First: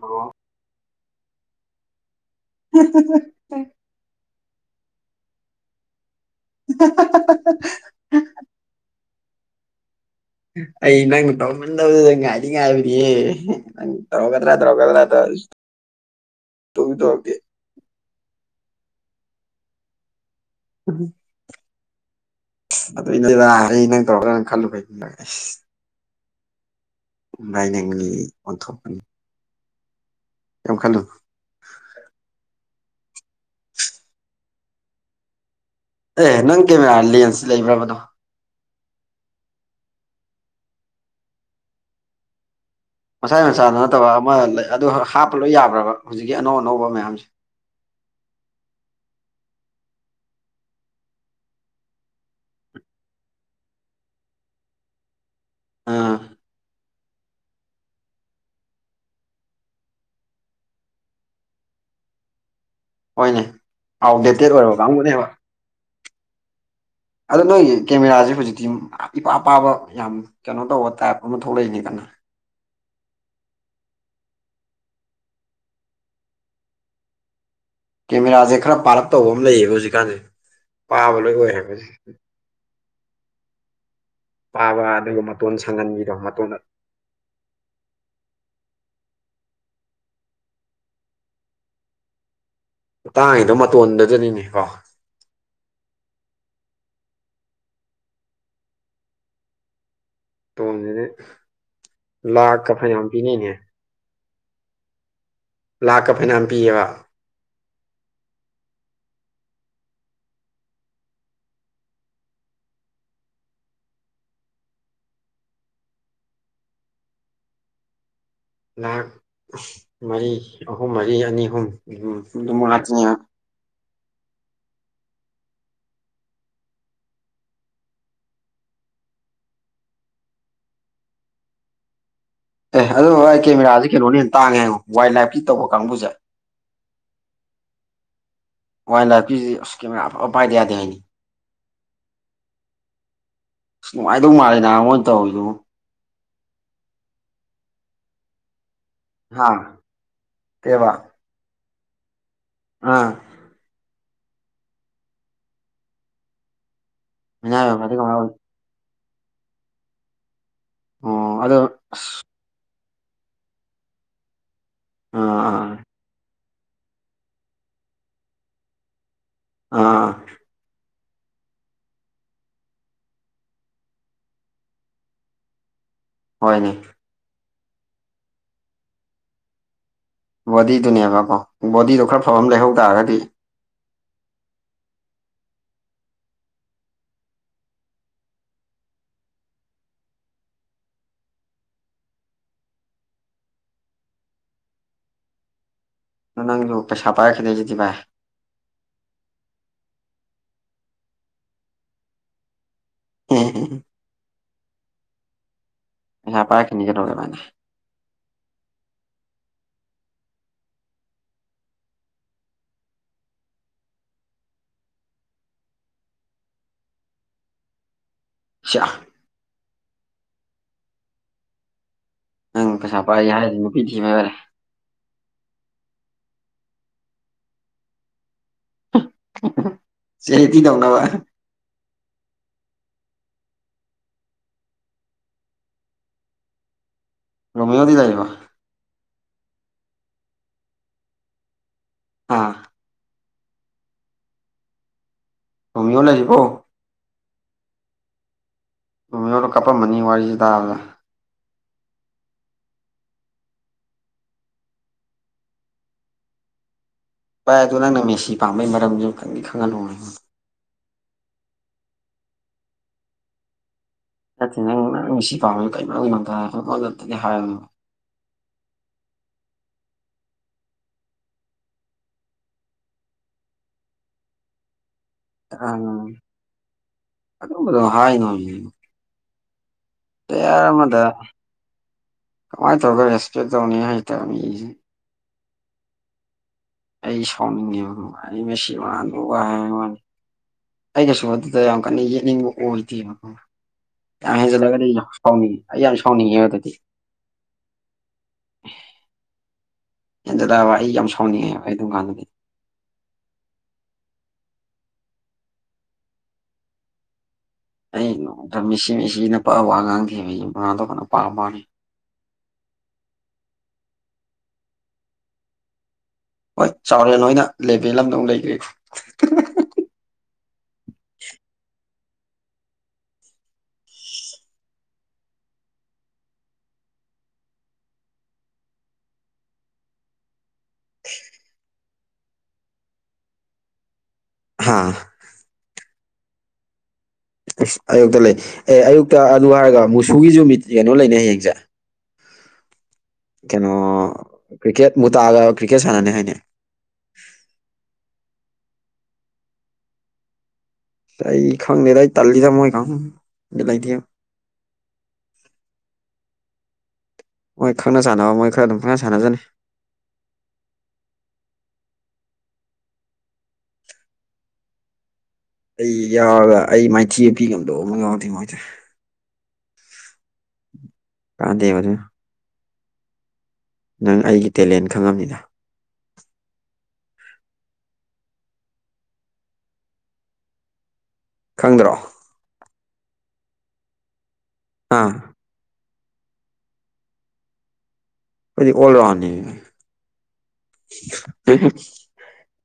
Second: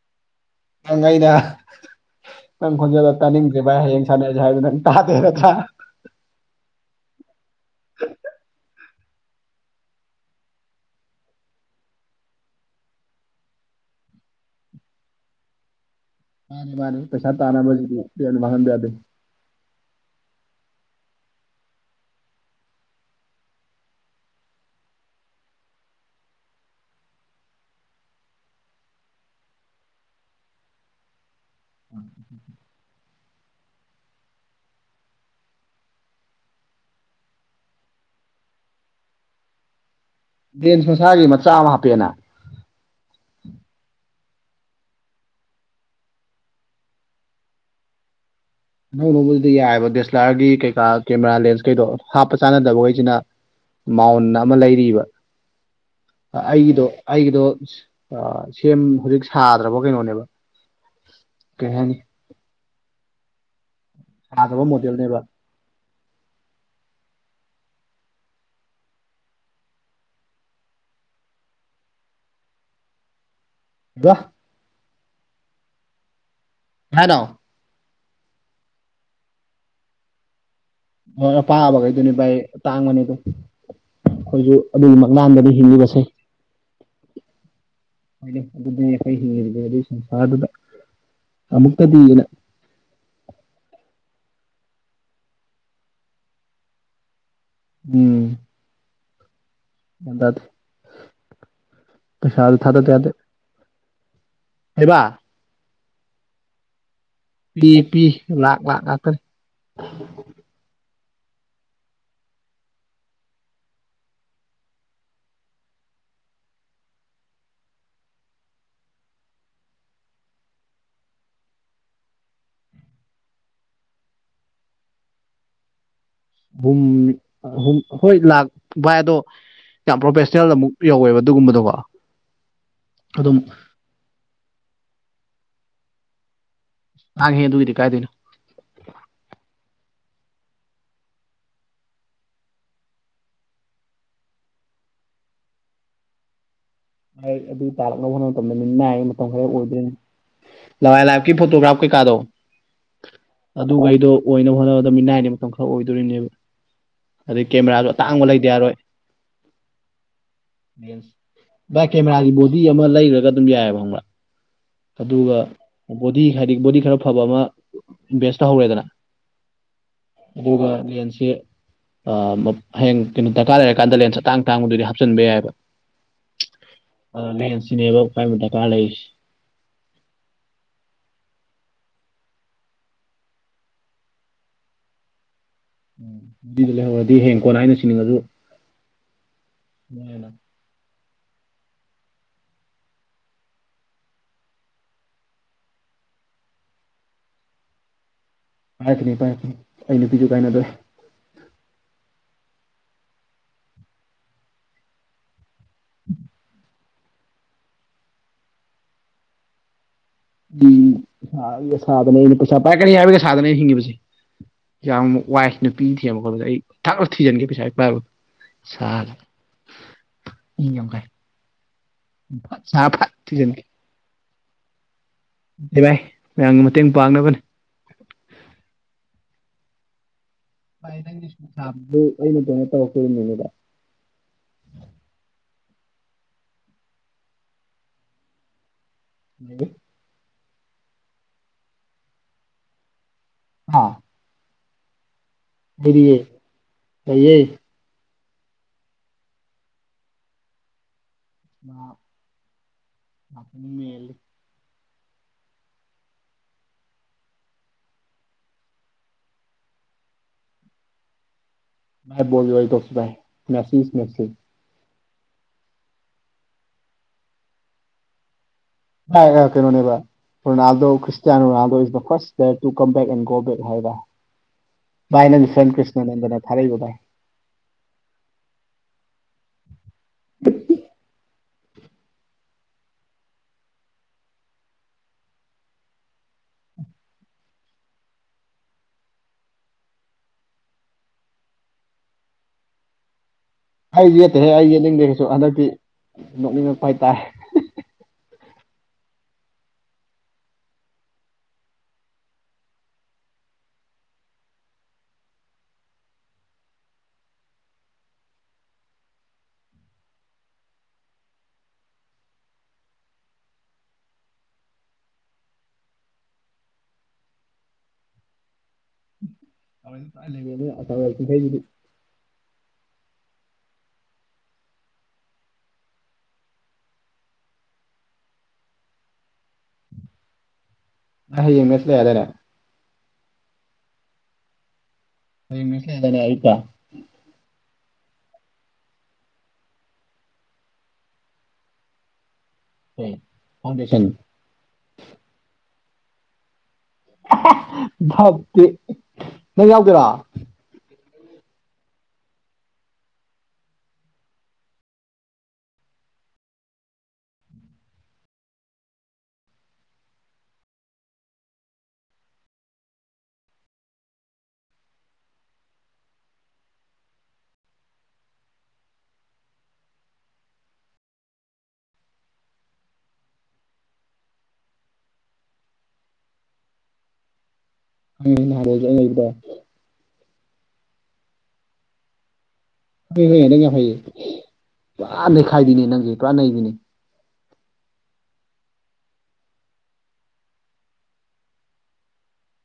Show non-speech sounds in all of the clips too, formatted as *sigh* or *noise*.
Hello ꯅ ꯑꯩꯅ ꯅꯪ ꯈꯣꯟꯖꯦꯜꯗ ꯇꯥꯅꯤꯡꯗ꯭ꯦ ꯚꯥꯏ ꯍꯌꯦꯡ ꯁꯥꯟꯅꯁꯦ ꯍꯥꯏꯗ ꯅꯪ *inaudible* ꯊ *inaudible* ꯑꯩ ꯅꯪ ꯇꯧꯃꯟꯗꯕꯗꯨꯗ ꯉꯥꯏꯅꯤꯡ ꯉꯥꯏꯕꯅꯤꯌꯦ ꯅꯪ ꯇꯧꯔꯛꯒꯗ꯭ꯔꯥ ꯇꯧꯔꯛꯒꯗ꯭ꯔꯥ ꯇꯧ ꯃꯥꯅꯦ ꯃꯥꯅꯦ ꯄꯩꯁꯥ ꯇꯥꯅꯕ ꯍꯧꯖꯤꯗꯤꯅ ꯃꯥꯡꯍꯟꯕ ꯌꯥꯗꯦ ꯎꯝ ꯑꯗꯨꯏꯅꯦꯗ ꯑꯩ ꯅꯪ ꯇꯧꯔꯒ ꯅꯪ ꯈꯜꯂꯨ ꯥꯏꯅꯤꯡꯒꯤ ꯑꯣꯟꯊꯣꯛꯅꯤ ꯌꯥꯝ ꯈꯜꯂꯨ ꯑꯦ ꯅꯪ ꯀꯦꯃꯦꯔꯥ ꯂꯟꯁ ꯂꯩꯕ꯭ꯔꯕꯗꯣ ꯖꯦꯟꯁ ꯃꯁꯥꯒꯤ ꯃꯆꯥ ꯑꯃ ꯍꯥꯞꯄꯦꯅ ꯃꯆꯥ ꯃꯆꯥꯗ ꯅꯠꯇꯕ ꯑꯃ ꯂꯩ ꯑꯗꯨ ꯍꯥꯞꯄ ꯂꯣꯏ ꯌꯥꯕ꯭ꯔꯕ ꯍꯧꯖꯤꯛꯀꯤ ꯑꯅꯧ ꯑꯅꯧꯕ ꯃꯌꯥꯝꯁꯦ ꯑꯅꯧꯅꯧꯕꯁꯤꯗꯤ ꯌꯥꯏꯑꯕ ꯗꯦꯁꯂꯥꯔꯒꯤ ꯀꯩꯀꯥ ꯀꯦꯃꯦꯔꯥ ꯂꯦꯟꯁ ꯀꯩꯗꯣ ꯍꯥꯞꯄ ꯆꯥꯅꯗꯕꯈꯣꯏꯁꯤꯅ ꯃꯥꯎꯟ ꯑꯃ ꯂꯩꯔꯤꯕ ꯑꯥ ꯑꯩꯒꯤꯗꯣ ꯑꯩꯒꯤꯗꯣ ꯁꯦꯝ ꯍꯧꯖꯤꯛ ꯁꯥꯗ꯭ꯔꯕ ꯀꯩꯅꯣꯅꯦꯕ ꯀꯩꯌꯥꯦꯅꯤ ꯍꯣꯏꯅꯦ ꯑꯥꯎꯠ ꯗꯦꯇꯦꯠ ꯁꯥꯗꯕ ꯑꯣꯏꯔꯕ ꯃꯣꯗꯦꯜꯅꯦꯕ ꯀꯥꯡꯕꯨꯅꯦꯕ ꯑꯗꯣ ꯅꯣꯏꯒꯤ ꯀꯦꯃꯦꯔꯥꯥꯁꯦ ꯍꯧꯖꯤꯛꯇꯤ ꯏꯄꯥ ꯄꯄꯥꯕ ꯌꯥꯝ ꯀꯩꯅꯣ ꯇꯧꯕ ꯇꯥꯏꯞ ꯑꯃ ꯊꯣꯛꯂꯛꯏꯅꯤ ꯀꯣ *inaudible* ꯋꯥꯍ *inaudible* ꯍꯥꯏꯅ ꯀꯦꯃꯦꯔꯥꯁꯦ ꯈꯔ ꯄꯥꯔꯞ ꯇꯧꯕ ꯑꯃ ꯂꯩꯌꯦꯕ ꯍꯧꯖꯤꯛꯀꯥꯟꯁꯦ ꯄꯥꯕ ꯂꯣꯏ ꯍꯣꯏ ꯑꯣꯏ ꯍꯥꯏꯕꯁꯦ ꯄꯥꯕꯈꯩꯗꯨꯅꯤ ꯚꯥꯏ ꯇꯥꯡꯕꯅꯤ ꯑꯗꯨ ꯄꯥꯕ ꯑꯗꯨꯒ ꯃꯇꯣꯟ ꯁꯪꯍꯟꯕꯤꯗꯣ ꯃꯇꯣꯟꯗ ꯍꯥꯏꯗꯤ ꯑꯗꯨ ꯑꯩꯈ ꯍꯒꯦ ꯑꯗꯨ ꯁꯪꯁꯥꯗꯨꯗ ꯑꯃꯨꯛꯇꯗꯤꯅ ꯇꯥꯡꯉꯗꯣ ꯃꯇꯣꯟꯗꯖꯅꯤꯅꯦ ꯀꯣ ꯎꯝ ꯒ꯭ꯌꯥꯟ ꯇꯥꯗꯦ ꯇꯣꯅꯦ ꯄꯩꯁꯥꯁꯨ ꯂꯥꯛꯥꯛ ꯀ ꯐꯖ ꯑꯃ ꯄꯤꯅꯩꯅꯦ ꯍꯥꯏꯕ ꯂꯥꯛ ꯀ ꯐꯅꯝ ꯄꯤꯕ ꯄꯤ ꯄꯤ ꯂꯥꯛ ꯂꯥꯛ ꯂꯥꯛꯇꯔ ꯂꯥꯈ ꯃꯔꯤ ꯑꯍꯨꯝ ꯃꯔꯤ ꯑꯅꯤ ꯑꯍꯨꯝ ꯑꯗꯨꯃ ꯉꯥꯛꯇ꯭ꯅꯤ *inaudible* ꯨꯝꯨꯝ ꯍꯣꯏ ꯂꯥꯛ ꯚꯥꯏ ꯑꯗꯣ ꯌꯥꯝ ꯄ꯭ꯔꯣꯐꯦꯁꯅꯦꯜ ꯑꯃꯨꯛ ꯌꯧꯋꯦꯕ ꯑꯗꯨꯒꯨꯝꯕꯗꯣꯀꯣ ꯑꯦ ꯑꯗꯨ ꯕꯥ ꯑꯗꯨꯝ ꯑꯩ ꯀꯦꯃꯦꯔꯥꯥꯁꯦ ꯀꯩꯅꯣꯅꯦ ꯍꯦꯅ ꯇꯥꯡꯉꯦ ꯋꯥꯏꯜ ꯂꯥꯏꯐꯀꯤ ꯇꯧꯕ ꯀꯥꯡꯕꯨꯁꯦ ꯅ ꯍꯦ ꯇꯕꯨꯗꯤ ꯀꯥꯏꯗꯦꯅꯣ ꯋꯥꯏꯜ ꯂꯥꯏꯐꯀꯤꯀꯤ ꯄꯥꯏꯗꯌꯥꯗ ꯍꯥꯏꯅꯤ ꯑꯁ ꯅꯨꯡꯉꯥꯏꯗꯧ ꯃꯥꯂꯦ ꯅꯍ ꯃꯣꯏ ꯇꯧꯔꯤꯗꯨ ꯑꯗꯨ ꯇꯥꯔꯛꯅꯕ ꯍꯣꯠꯅꯕ ꯃꯇꯝꯗ ꯃꯤꯠ ꯅꯥꯏ ꯃꯇꯝ ꯈꯔ ꯍꯥ ꯑꯣꯏꯗꯣꯏꯦꯅꯤ ꯂ ꯀꯩꯕ ꯂꯥꯏꯐꯀꯤ ꯐꯣꯇꯣꯒ꯭ꯔꯥ ꯀꯩꯀꯥꯗꯣ ꯑꯥ ꯑꯗꯨꯈꯩꯗꯣ ꯑꯣꯏꯅꯕ ꯍꯣꯠꯅꯕꯗ ꯃꯤꯅꯥꯏꯗꯤ ꯃꯇꯝ ꯈꯔ ꯑꯣꯏꯗꯣꯔꯤꯅꯦꯕ ꯑꯗꯩ ꯃꯤꯅꯥꯏ ꯀꯦꯃꯦꯔꯥꯁꯨ ꯃꯈꯥꯗꯤ ꯀꯃꯥꯏ ꯑꯇꯥꯡꯕ ꯑꯣꯏ ꯂꯩꯗꯤ ꯌꯥꯔꯣꯏ ꯑꯣ ꯑꯗꯣ ꯚꯥꯏ ꯀꯦꯃꯦꯔꯥꯒꯤ ꯕꯣꯗꯤ ꯑꯃ ꯂꯩꯔꯒ ꯑꯗꯨꯝ ꯌꯥꯏꯑꯕ ꯈꯪꯕ꯭ꯔꯥ ꯑꯥ ꯑꯗꯨꯒ ꯑꯥ ꯕꯣꯗꯤ ꯍꯥꯏꯗꯤ ꯕꯣꯗꯤ ꯈꯔ ꯐꯕ ꯑꯃ ꯚꯦꯁ ꯇꯧꯍꯧꯔꯦꯗꯅ ꯑꯥ ꯑꯥ ꯑꯗꯨꯒ ꯁꯤ ꯍꯌꯦꯡ ꯀꯩꯅꯣ ꯗꯔꯀꯥꯔ ꯂꯩꯔꯀꯥꯟꯗ ꯂꯦꯟꯁ ꯇꯥꯡ ꯇꯥꯡꯕꯗꯨꯗꯤ ꯍꯥꯞꯆꯤꯟꯕ ꯌꯥꯏꯑꯕ ꯍꯣꯏꯅꯦ ꯑ ꯂꯍꯟꯁꯤꯅꯦꯕꯥꯏ ꯑꯃ ꯗꯔꯀꯥꯔ ꯂꯩꯔꯤꯁ ꯕꯣꯗꯤꯗꯨꯅꯦꯕꯀꯣ ꯕꯣꯗꯤꯗꯣ ꯈꯔ ꯐꯕ ꯑꯃ ꯂꯩꯍꯧ ꯇꯥꯔꯒꯗꯤ ꯎꯝ ꯑꯗꯨꯗꯤ ꯂꯩꯍꯧꯔꯗꯤ ꯍꯌꯦꯀꯣꯅ ꯍꯥꯏꯅ ꯆꯅꯤꯡꯉꯁꯨ ꯍꯅ ꯅꯪ ꯂꯛꯇꯁꯄꯥꯥꯏ ꯈꯈꯤꯗꯁꯤꯗꯤꯚꯥꯏ ꯄꯥꯏꯔꯛꯀꯅꯤ ꯄꯥꯏꯔꯛꯀꯅꯤ ꯑꯩ ꯅꯨꯄꯤꯁꯨ ꯀꯥꯏꯅꯗꯣꯏꯦ ꯎꯝ ꯍꯦ ꯄꯥꯏꯈꯅꯤ ꯀꯦꯅꯧꯦ ꯄꯥꯏꯅꯤ ꯎꯝ ꯁꯥꯗꯅꯦꯩꯅ ꯄꯁꯥ ꯄꯥꯏ ꯀꯅꯤ ꯌꯥꯋꯒ ꯁꯥꯗꯅꯦ ꯍꯤꯡꯉꯤ ꯄ ꯌꯥꯝ ꯋꯥꯏ ꯅꯨꯄꯤ ꯊꯦꯝ ꯈꯣꯠꯗ ꯑꯩ ꯊꯥꯛꯂ ꯊꯤꯖꯤꯟꯒꯦ ꯄꯩꯁꯥ ꯄꯥꯏꯕ ꯁꯤꯌꯥ ꯁ ꯏ ꯀꯣꯟꯀꯥꯏ ꯅꯪ ꯆ ꯄꯩꯁꯥ ꯐ ꯄꯥꯏꯒꯦ ꯊꯦ ꯍꯥꯏꯔꯗꯤ ꯅꯨꯄꯤ ꯊꯤꯕ ꯌꯥꯔꯦ ꯚꯥꯏ ꯃꯌꯥꯝꯒꯤ ꯃꯇꯦꯡ ꯄꯥꯡꯅꯕꯅꯦ *inaudible* ꯇꯧꯅꯕ ꯑꯩꯅ ꯇꯉ ꯇꯣꯀꯉꯗ ꯔꯃꯦ ꯌꯗꯤ ꯂꯩꯕ ꯎ ꯑꯥ ꯑ ꯇꯃꯤ ꯑꯣ ꯂꯩꯁꯤꯀꯣ ꯑꯩꯌꯦꯌꯦ ꯑꯗꯨ ꯌꯣꯗ ꯀꯥꯄꯝꯃꯅꯤ ꯋꯥꯔꯤꯁꯤꯦ ꯇꯥꯕꯗ ꯑ ꯃꯥꯅꯤ ꯃꯂ ꯚꯥꯏ ꯑꯗꯨ ꯅꯪꯅ ꯃꯦꯁꯤ ꯄꯥꯝꯕꯩ ꯃꯔꯝꯗꯨ ꯈꯪꯗꯤ ꯈꯪꯍꯜꯂꯨꯅꯦ ꯃ ꯣꯕꯤ ꯋꯥꯔꯤ ꯋꯥꯔꯤ ꯇꯁꯤꯥꯏ ꯃꯁꯤ ꯅ ꯅꯪꯪ ꯃꯤꯁꯤ ꯄꯥ ꯀꯩ ꯃꯔꯖ ꯍꯥꯏ ꯑ ꯀꯩꯅꯣꯅꯦꯕ ꯔꯣꯅꯥꯜꯗꯣ ꯀ꯭ꯔꯤꯁꯇꯌꯥꯅꯣ ꯔꯣꯅꯥꯜꯗꯣ *unintelligible* *inaudible* ꯚꯥꯏ ꯅꯪꯒꯤ ꯐ꯭ꯔꯦꯟ ꯑ ꯀ꯭ꯔꯤꯁꯅꯅꯟꯗꯅ ꯊꯥꯔꯛꯏꯕ ꯚꯥꯏ ꯑꯗꯨꯝꯕꯗꯣ ꯍꯥꯏꯅꯣꯃꯦ ꯇꯌꯥꯔ ꯑꯃꯗ ꯀꯃꯥꯢ ꯇꯧꯔꯒ ꯔꯦꯁꯄꯦꯛ ꯇꯧꯅꯤ ꯍꯩꯇꯕ ꯃꯤ ꯑꯩ ꯁꯥꯎꯅꯤꯉꯤ ꯑꯩꯁ ꯃꯔ ꯋꯥ ꯑꯩ ꯀꯩꯁꯨ ꯑꯗꯨꯗ ꯌꯥꯝ ꯀꯟꯅ ꯌꯦꯛꯅꯤꯡꯕ ꯑꯣꯏꯗꯦ ꯑꯩ ꯌꯦꯠꯇꯦꯍꯦ ꯑꯩ ꯆꯂꯒ ꯌꯦꯠꯅꯤꯡꯗꯦ ꯀꯩꯁꯨ ꯁꯥꯎꯅꯤ ꯍꯟꯗꯛꯇꯤ ꯑꯩ ꯌꯥꯝ ꯁꯥꯎꯅꯤ ꯍꯗꯗꯤ *inaudible* ꯅꯣꯛꯅꯤꯡꯉꯛꯄ ꯍꯥꯏꯇꯥꯔꯦ ꯖꯦꯗ ꯑꯩ ꯌꯥꯝ ꯁꯥꯎꯅꯤ ꯑꯗꯨꯀꯥꯟ ꯅꯗ ꯑꯩꯗ ꯃꯤꯁꯤ ꯃꯤꯁꯤꯅ ꯄꯕ ꯋꯥ ꯉꯥꯡ ꯊꯤꯕ ꯃꯗꯧꯕꯅꯄꯥ ꯃꯥꯅꯤ ꯍꯣꯏ ꯆꯥꯎꯔꯦꯜ ꯑꯣꯏꯅ ꯂꯦꯕꯦꯜ ꯑꯃꯗ ꯃꯨꯛ ꯂꯩꯈ꯭ꯔꯦ *unintelligible* ꯀꯩ *unintelligible* ꯍꯥꯥ ꯑꯩ *unintelligible* ꯑꯁ ꯑꯌꯨꯛꯇ ꯂꯩ ꯑꯦ ꯑꯌꯨꯛꯇ ꯑꯗꯨ ꯍꯥꯏꯔꯒ ꯃꯨꯁꯨꯒꯤꯁꯨ ꯃꯤꯠ ꯀꯩꯅꯣ ꯂꯩꯅꯤ ꯍꯌꯦꯡꯁꯦ ꯀꯩ ꯀꯩꯅꯣ ꯐꯥꯎꯟꯗꯦꯁꯟ ꯀ꯭ꯔꯤꯛꯀꯦꯠ ꯃꯨ ꯇꯥꯛꯑꯒ ꯀ꯭ꯔꯤꯛꯀꯦꯠ ꯁꯥꯟꯅꯅꯤ ꯍꯥꯏꯅꯤ ꯅꯪ ꯌꯥꯎꯗꯨꯏꯔ ꯥꯏ ꯏ ꯈꯪ ꯅꯔꯥꯏ ꯇꯥꯂꯤꯗꯝꯣ ꯏ ꯈ ꯂꯥꯏꯗꯦ *inaudible* ꯃꯣꯏ ꯈꯪꯅ ꯆꯥꯟꯅꯕ ꯃꯣꯏ ꯈꯔ ꯑꯗꯨꯝ ꯈꯪꯅ ꯁꯥꯟꯅꯖꯅꯤ ꯑꯩ ꯌꯥꯔꯒ ꯑꯩ ꯃꯥꯏꯊꯤꯕ ꯄꯤ ꯉꯝꯗꯕ ꯑꯃ ꯌꯥꯎꯗꯦ ꯃꯣꯏꯁꯦ ꯀꯗꯦꯕꯔ ꯅꯪ ꯑꯩꯒꯤ ꯇꯦꯂꯦꯟ ꯈꯪꯉꯕꯅꯤꯅ ꯍꯪ ꯅꯍꯥꯟꯕꯣꯖ ꯑꯩ ꯂꯩꯕꯗ ꯈꯪꯗ꯭ꯔꯣ ꯍꯣꯏ ꯍꯣꯏ ꯅꯪ ꯌꯥꯝ ꯐꯩꯌꯦ ꯑꯥ ꯄꯨꯔꯥ ꯅꯩꯈꯥꯏꯕꯤꯅꯦ ꯅꯪꯁ ꯄꯨꯔꯥ ꯅꯩꯕꯤꯅꯦ ꯑꯩꯣꯏꯗꯤ ꯑꯣꯜꯔꯅꯤ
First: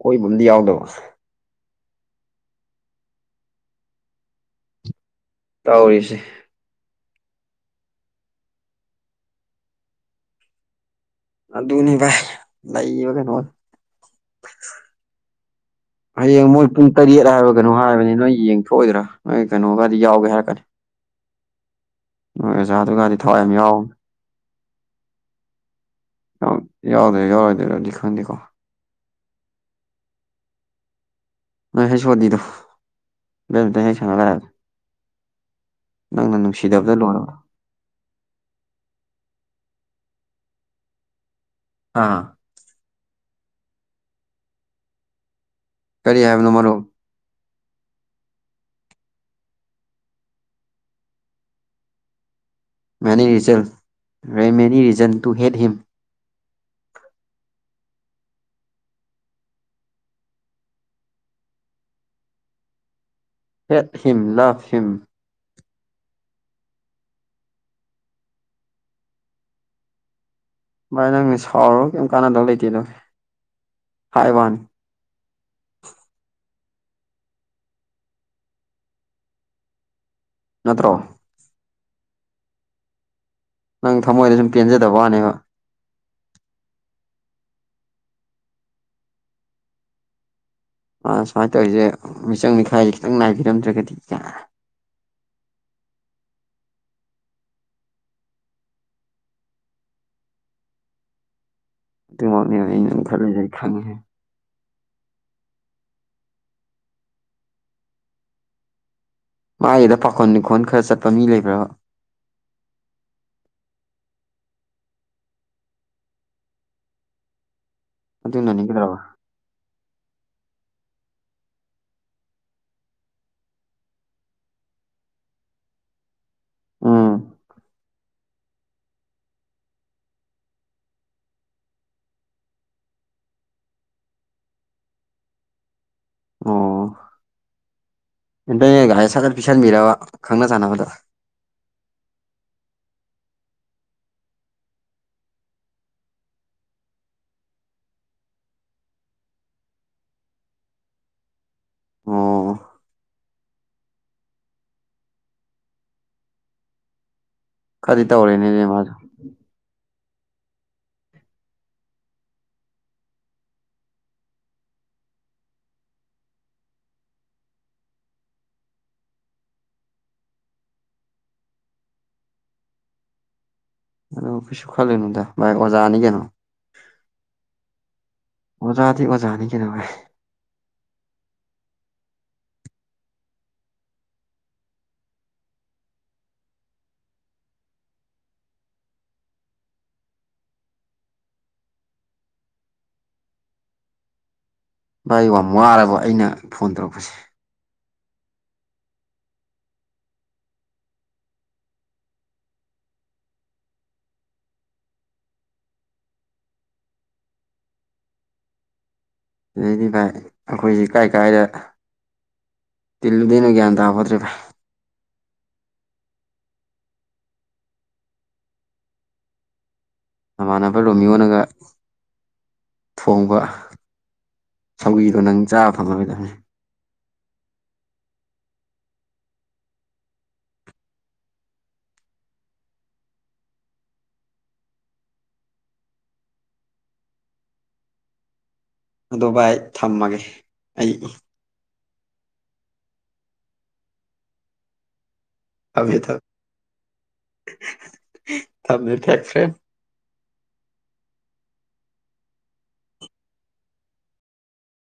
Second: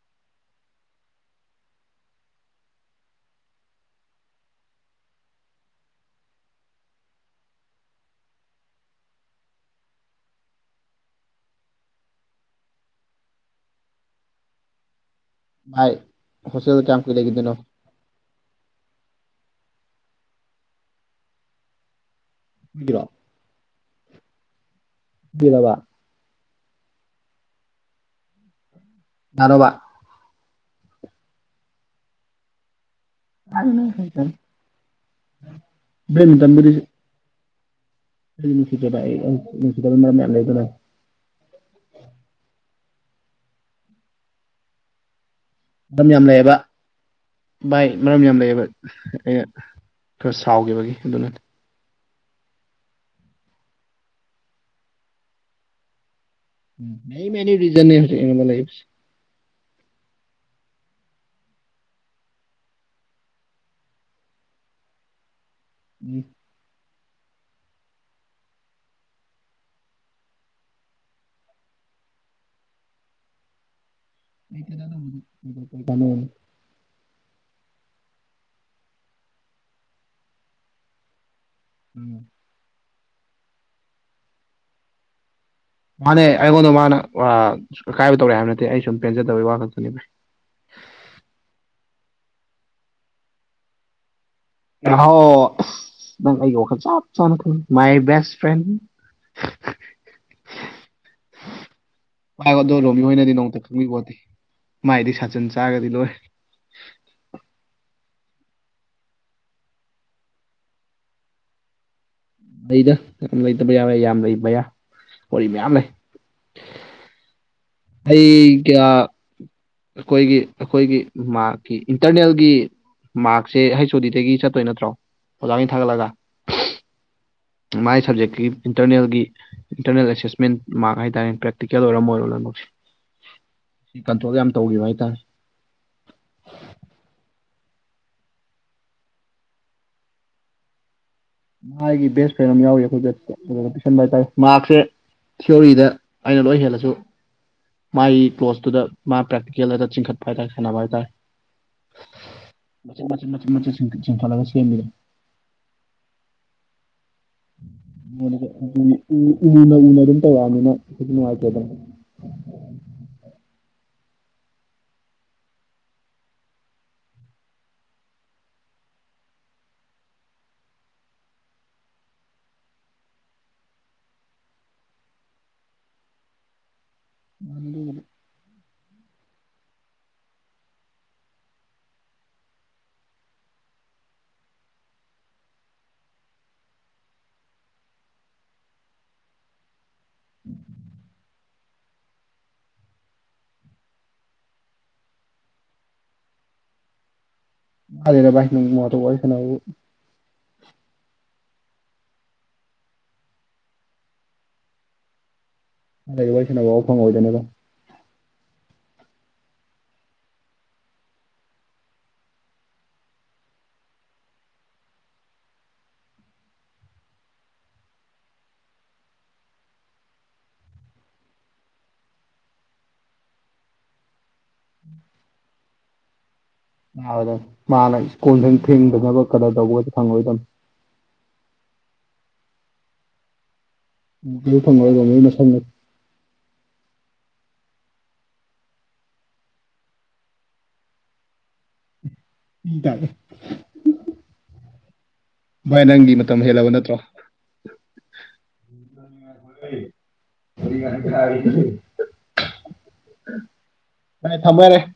ꯀꯣꯏ ꯃꯗꯤ ꯌꯥꯗꯕ ꯇꯧꯔꯤꯁꯦ ꯑꯗꯨꯅꯤꯚꯥꯏ ꯂꯩꯕ ꯀꯩꯅꯣ ꯚꯥꯏ ꯍꯌꯦꯡ ꯃꯣꯏ ꯍꯣꯁꯇꯦꯜꯗ ꯄꯨꯡ ꯀꯌꯥꯝ ꯀꯨꯏ ꯇꯔꯦꯠ ꯂꯩꯒꯤꯗꯣꯏꯅꯣ ꯍꯥꯏꯕꯔꯥ ꯀꯩꯅꯣꯝ ꯍꯥꯏꯕꯅꯤ ꯅꯣꯏ ꯌꯦꯡ ꯁꯣꯏꯗ꯭ꯔꯥ ꯅꯣꯏ ꯀꯩꯅꯣꯒꯗꯤ ꯌꯥꯎꯒꯦ ꯍꯥꯏꯔꯛꯀꯅꯤ ꯅꯣꯏ ꯑꯣꯖꯥ ꯑꯗꯨꯒꯗꯤ ꯊꯋꯥꯏ ꯌꯥꯝ ꯌꯥꯎꯕꯅꯦ ꯗꯕ ꯌꯥꯎꯗꯣꯏꯔꯥ ꯌꯥꯎꯔꯣꯏ ꯗꯔꯥꯗꯤ ꯈꯪꯗꯦ ꯀꯦ ꯀꯅꯥꯅꯣꯕ ꯅꯣꯏ ꯍꯩ ꯑꯣ ꯗꯤ ꯗꯣ ꯑꯗꯨꯇ ꯍ ꯁꯪꯅꯂꯑ ꯅꯪꯅ ꯅꯨꯡꯁꯤꯗꯕꯗ ꯂꯣꯏꯔꯕ ꯅꯨꯡꯁꯤꯁꯤ ꯃꯔ ꯃ ꯂꯩꯗꯅ ꯑꯥ ꯃꯔꯝ ꯀꯔꯤ ꯌꯥꯝ ꯍꯥꯏꯕꯅꯣ ꯂꯩꯌꯦꯕ ꯃꯔꯨꯞ ꯚꯥꯏ ꯃꯔꯝ ꯌꯥꯝ ꯂꯩꯌꯦꯕ ꯑꯩꯅ ꯈꯔ ꯁꯥꯎꯈꯤꯕꯒꯤ ꯑꯗꯨꯅ ꯃꯅꯤ ꯔꯤꯖꯟ ꯔꯦ ꯃꯅꯤ ꯔꯤꯖꯟ ꯇꯨ ꯍꯦꯠ ꯍꯤꯝ ꯔꯦꯒꯤꯑꯣꯟ ꯍꯦꯠ ꯍꯤꯝ ꯂꯞꯍꯤꯝ ꯎ ꯚꯥꯏ ꯅꯪ ꯁꯥꯎꯔ꯭ ꯀꯩꯝ ꯀꯥꯟꯅꯗꯧ ꯂꯩꯇꯦꯗ ꯍꯥꯏꯕ ꯋꯥꯅꯤ ꯑꯩꯗ ꯐ ꯅꯠꯇ꯭ꯔꯣ ꯎꯝ ꯅꯪ ꯊꯃꯣꯏꯗ ꯁꯨꯝ ꯄꯦꯟꯖꯗꯕ ꯋꯥꯅꯦꯕ ꯃꯥꯅꯦ ꯑꯩꯉꯣꯟꯗ ꯃꯥꯅ ꯑꯀꯥꯏꯕ ꯇꯧꯔꯛꯑꯦ ꯍꯥꯏꯕ ꯅꯠꯇꯦ ꯑꯩ ꯁꯨꯝ ꯄꯦꯟꯖꯗꯕꯒꯤ ꯋꯥ ꯈꯛꯇꯅꯦꯕ ꯑ ꯁꯨꯃꯥꯏꯅ ꯇꯧꯔꯤꯁꯦ ꯃꯤꯆꯪ ꯃꯤꯈꯥꯏꯁꯦ ꯈꯤꯇꯪ ꯉꯥꯏꯕꯤꯔꯝꯗ꯭ꯔꯒꯗꯤ ꯍꯥꯎ ꯅꯪ ꯑꯩꯒꯤ ꯋꯥꯈꯜ ꯆꯞ ꯆꯥꯅ ꯈꯪꯒꯦ꯫ ꯃꯌ ꯕꯦꯁꯇ꯭ ꯐ꯭ꯔꯦꯟ *unintelligible* ꯑꯗꯨꯃꯛꯅꯦꯕ ꯑꯗꯨ ꯑꯩꯅ ꯑꯗꯨꯝ ꯂꯣꯃꯤ ꯍꯣꯏꯅꯗꯤ ꯈꯜꯂꯤꯁꯦ ꯑꯩ ꯅꯣꯡꯃꯇ ꯈꯪꯕꯤ ꯈꯪꯉꯦ ꯄꯣꯠꯇꯦ ꯃꯥꯏꯗꯤ ꯁꯥꯖꯟ ꯆꯥꯇꯥꯒꯗꯤ ꯂꯣꯏꯔꯦ ꯃꯥꯒꯤꯗ ꯄꯥꯈꯣꯟ ꯂꯤꯈꯣꯟ ꯈꯔ ꯆꯠꯄ ꯃꯤ ꯂꯩꯕ꯭ꯔꯥꯕꯥ ꯂꯩꯗ ꯂꯩꯇꯕ ꯌꯥ ꯂꯩ ꯌꯥꯝ ꯂꯩꯕ ꯋꯥꯔꯤ ꯃꯌꯥꯝ ꯂꯩ *unintelligible* ꯑꯩꯩ ꯑꯗꯨꯅꯅꯤ ꯀꯌꯥ ꯀꯩꯗꯧꯔꯕ ꯑꯩꯈꯣꯏꯒꯤ ꯑꯩꯈꯣꯏꯒꯤ ꯃꯔꯥꯛꯀꯤ ꯏꯟꯇꯔꯅꯦꯜꯒꯤ ꯃꯥꯔꯛꯁꯦ ꯍꯩꯁ ꯑꯣ ꯗꯤꯗꯒꯤ ꯆꯠꯇꯣꯏ ꯅꯠꯇ꯭ꯔꯣ ꯑꯣꯖꯥꯅ ꯊꯥꯒꯠꯂꯒ ꯑꯥ ꯃꯥꯏ ꯁꯕꯖꯦꯛꯀꯤ ꯏꯟꯇꯔꯅꯦꯜꯒꯤ ꯏꯟꯇꯔꯅꯦꯜ ꯑꯦꯁꯦꯁꯃꯦꯟ ꯃꯔ ꯍꯥꯏꯇꯥꯔꯦ ꯄ꯭ꯔꯦꯛꯇꯤꯀꯦꯜ ꯑꯣꯏꯔꯝ ꯑꯣꯏꯔꯣ ꯂꯣꯏ ꯃꯛ ꯁꯦ *unintelligible* ꯁꯤ ꯀꯟꯇ꯭ꯔꯣꯜꯒ ꯌꯥꯝ ꯇꯧꯈꯤꯕ ꯍꯥꯏꯇꯥꯔꯦ ꯑꯣ ꯑꯇ ꯒꯥꯔꯤ ꯁꯥꯖꯠ ꯄꯤꯁꯟꯕꯤꯔꯕ ꯈꯪꯅ ꯆꯥꯟꯅꯕꯗ ꯃꯥꯒꯤ ꯕꯦꯁ ꯐ꯭ꯔꯦꯟ ꯑꯃ ꯌꯥꯎꯏꯤ ꯑꯩꯈꯣꯏ ꯑꯗꯨ ꯄꯤꯁꯟꯕ ꯍꯥꯏꯇꯥꯔꯦ ꯃꯔꯥꯛꯁꯦ ꯊꯤꯑꯣꯔꯤꯗ ꯑꯩꯅ ꯂꯣꯏ ꯍꯦꯜꯂꯁꯨ ꯃꯥꯒꯤ ꯀ꯭ꯂꯣꯁꯇꯨꯗ ꯃꯥ ꯄ꯭ꯔꯦꯛꯇꯤꯀꯦꯜ ꯍꯥꯏꯗ ꯆꯤꯡꯈꯠꯄ ꯍꯥꯏ ꯇꯥꯔꯦ ꯁꯥꯟꯅꯕ ꯍꯥꯏ ꯇꯥꯔꯦ ꯑꯣ ꯃ ꯃꯆ ꯆꯤꯡꯈꯠ ꯂꯒꯥ ꯁꯦꯝꯕꯗꯣ ꯈꯔꯗꯤ ꯇꯧꯔꯦꯅꯦ ꯃꯥꯁꯨ ꯃ ꯎꯂꯔꯝ ꯅꯤꯅꯅ ꯋꯥꯗ ꯑꯗꯨ ꯀꯩꯁꯨ ꯈꯜꯂꯨꯅꯨꯗ ꯚꯥꯏ ꯑꯣꯖꯥꯅꯤ ꯀꯩꯅꯣ ꯅ ꯑꯣꯖꯥꯗꯤ ꯑꯣꯖꯥꯅꯤ ꯀꯅꯣ ꯚꯥꯏ ꯎꯝ *unintelligible* ꯚꯥꯏ ꯌꯥꯝ ꯋꯥꯔꯕ ꯑꯩꯅ ꯐꯣꯟ ꯇꯧꯔꯛꯄꯁꯦ ꯍꯥꯏꯗꯦꯗ ꯚꯥꯏ ꯏꯣꯡꯐꯗꯣꯛ ꯋꯥꯔꯤ ꯁꯥꯟꯅꯕꯕꯨ ꯀꯩꯗꯧ ꯋꯥꯔꯤ ꯁꯥꯟꯅꯕ ꯐꯥꯎ ꯐꯪꯉꯣꯏꯗꯣꯏꯅꯣꯗ ꯚꯥꯏ ꯑꯗꯨꯗꯩꯗꯤ ꯚꯥꯏ ꯑꯩꯈꯣꯏꯁꯦ ꯀꯥꯏ ꯀꯥꯏꯗ ꯇꯤꯜꯂꯨꯗꯣꯏꯅꯦ ꯒꯌꯥꯟ ꯇꯥꯕ ꯅꯠꯇ꯭ꯔꯤ ꯚꯥꯏ ꯃꯃꯅꯕ ꯔꯣꯃꯤꯌꯣꯅꯒ ꯊꯣꯡꯕ ꯁꯧꯒ꯭ꯔꯤꯗꯣ ꯅꯪ ꯆꯥꯕ ꯐꯪꯉꯥꯔꯣꯏꯗꯕꯅꯤ ꯑ ꯃꯥꯅ ꯁꯀꯨꯜ ꯊꯦꯡꯗꯅꯕ ꯀꯗꯔ ꯇꯧꯕꯁꯨ ꯐꯪꯉꯥꯔꯣꯏꯗꯕꯅꯦ ꯑꯗꯨꯝ ꯃ ꯐꯪꯉ ꯐꯅ ꯐ *unintelligible* ꯑꯗꯨ ꯚꯥꯏ ꯊꯝꯃꯒꯦ ꯑꯩ ꯄꯤ ꯇꯔꯦ ꯚꯥꯏ ꯊꯝꯃꯦ ꯅꯪꯗꯤ ꯊꯝꯃꯦ ꯃꯇꯝ ꯍꯦꯜꯂꯕ ꯅꯠꯇ꯭ꯔꯣ ꯊꯝꯃꯦ ꯐꯦꯛ ꯐ꯭ꯔꯦꯟ ꯊꯝꯃꯣ ꯌꯥꯔꯦ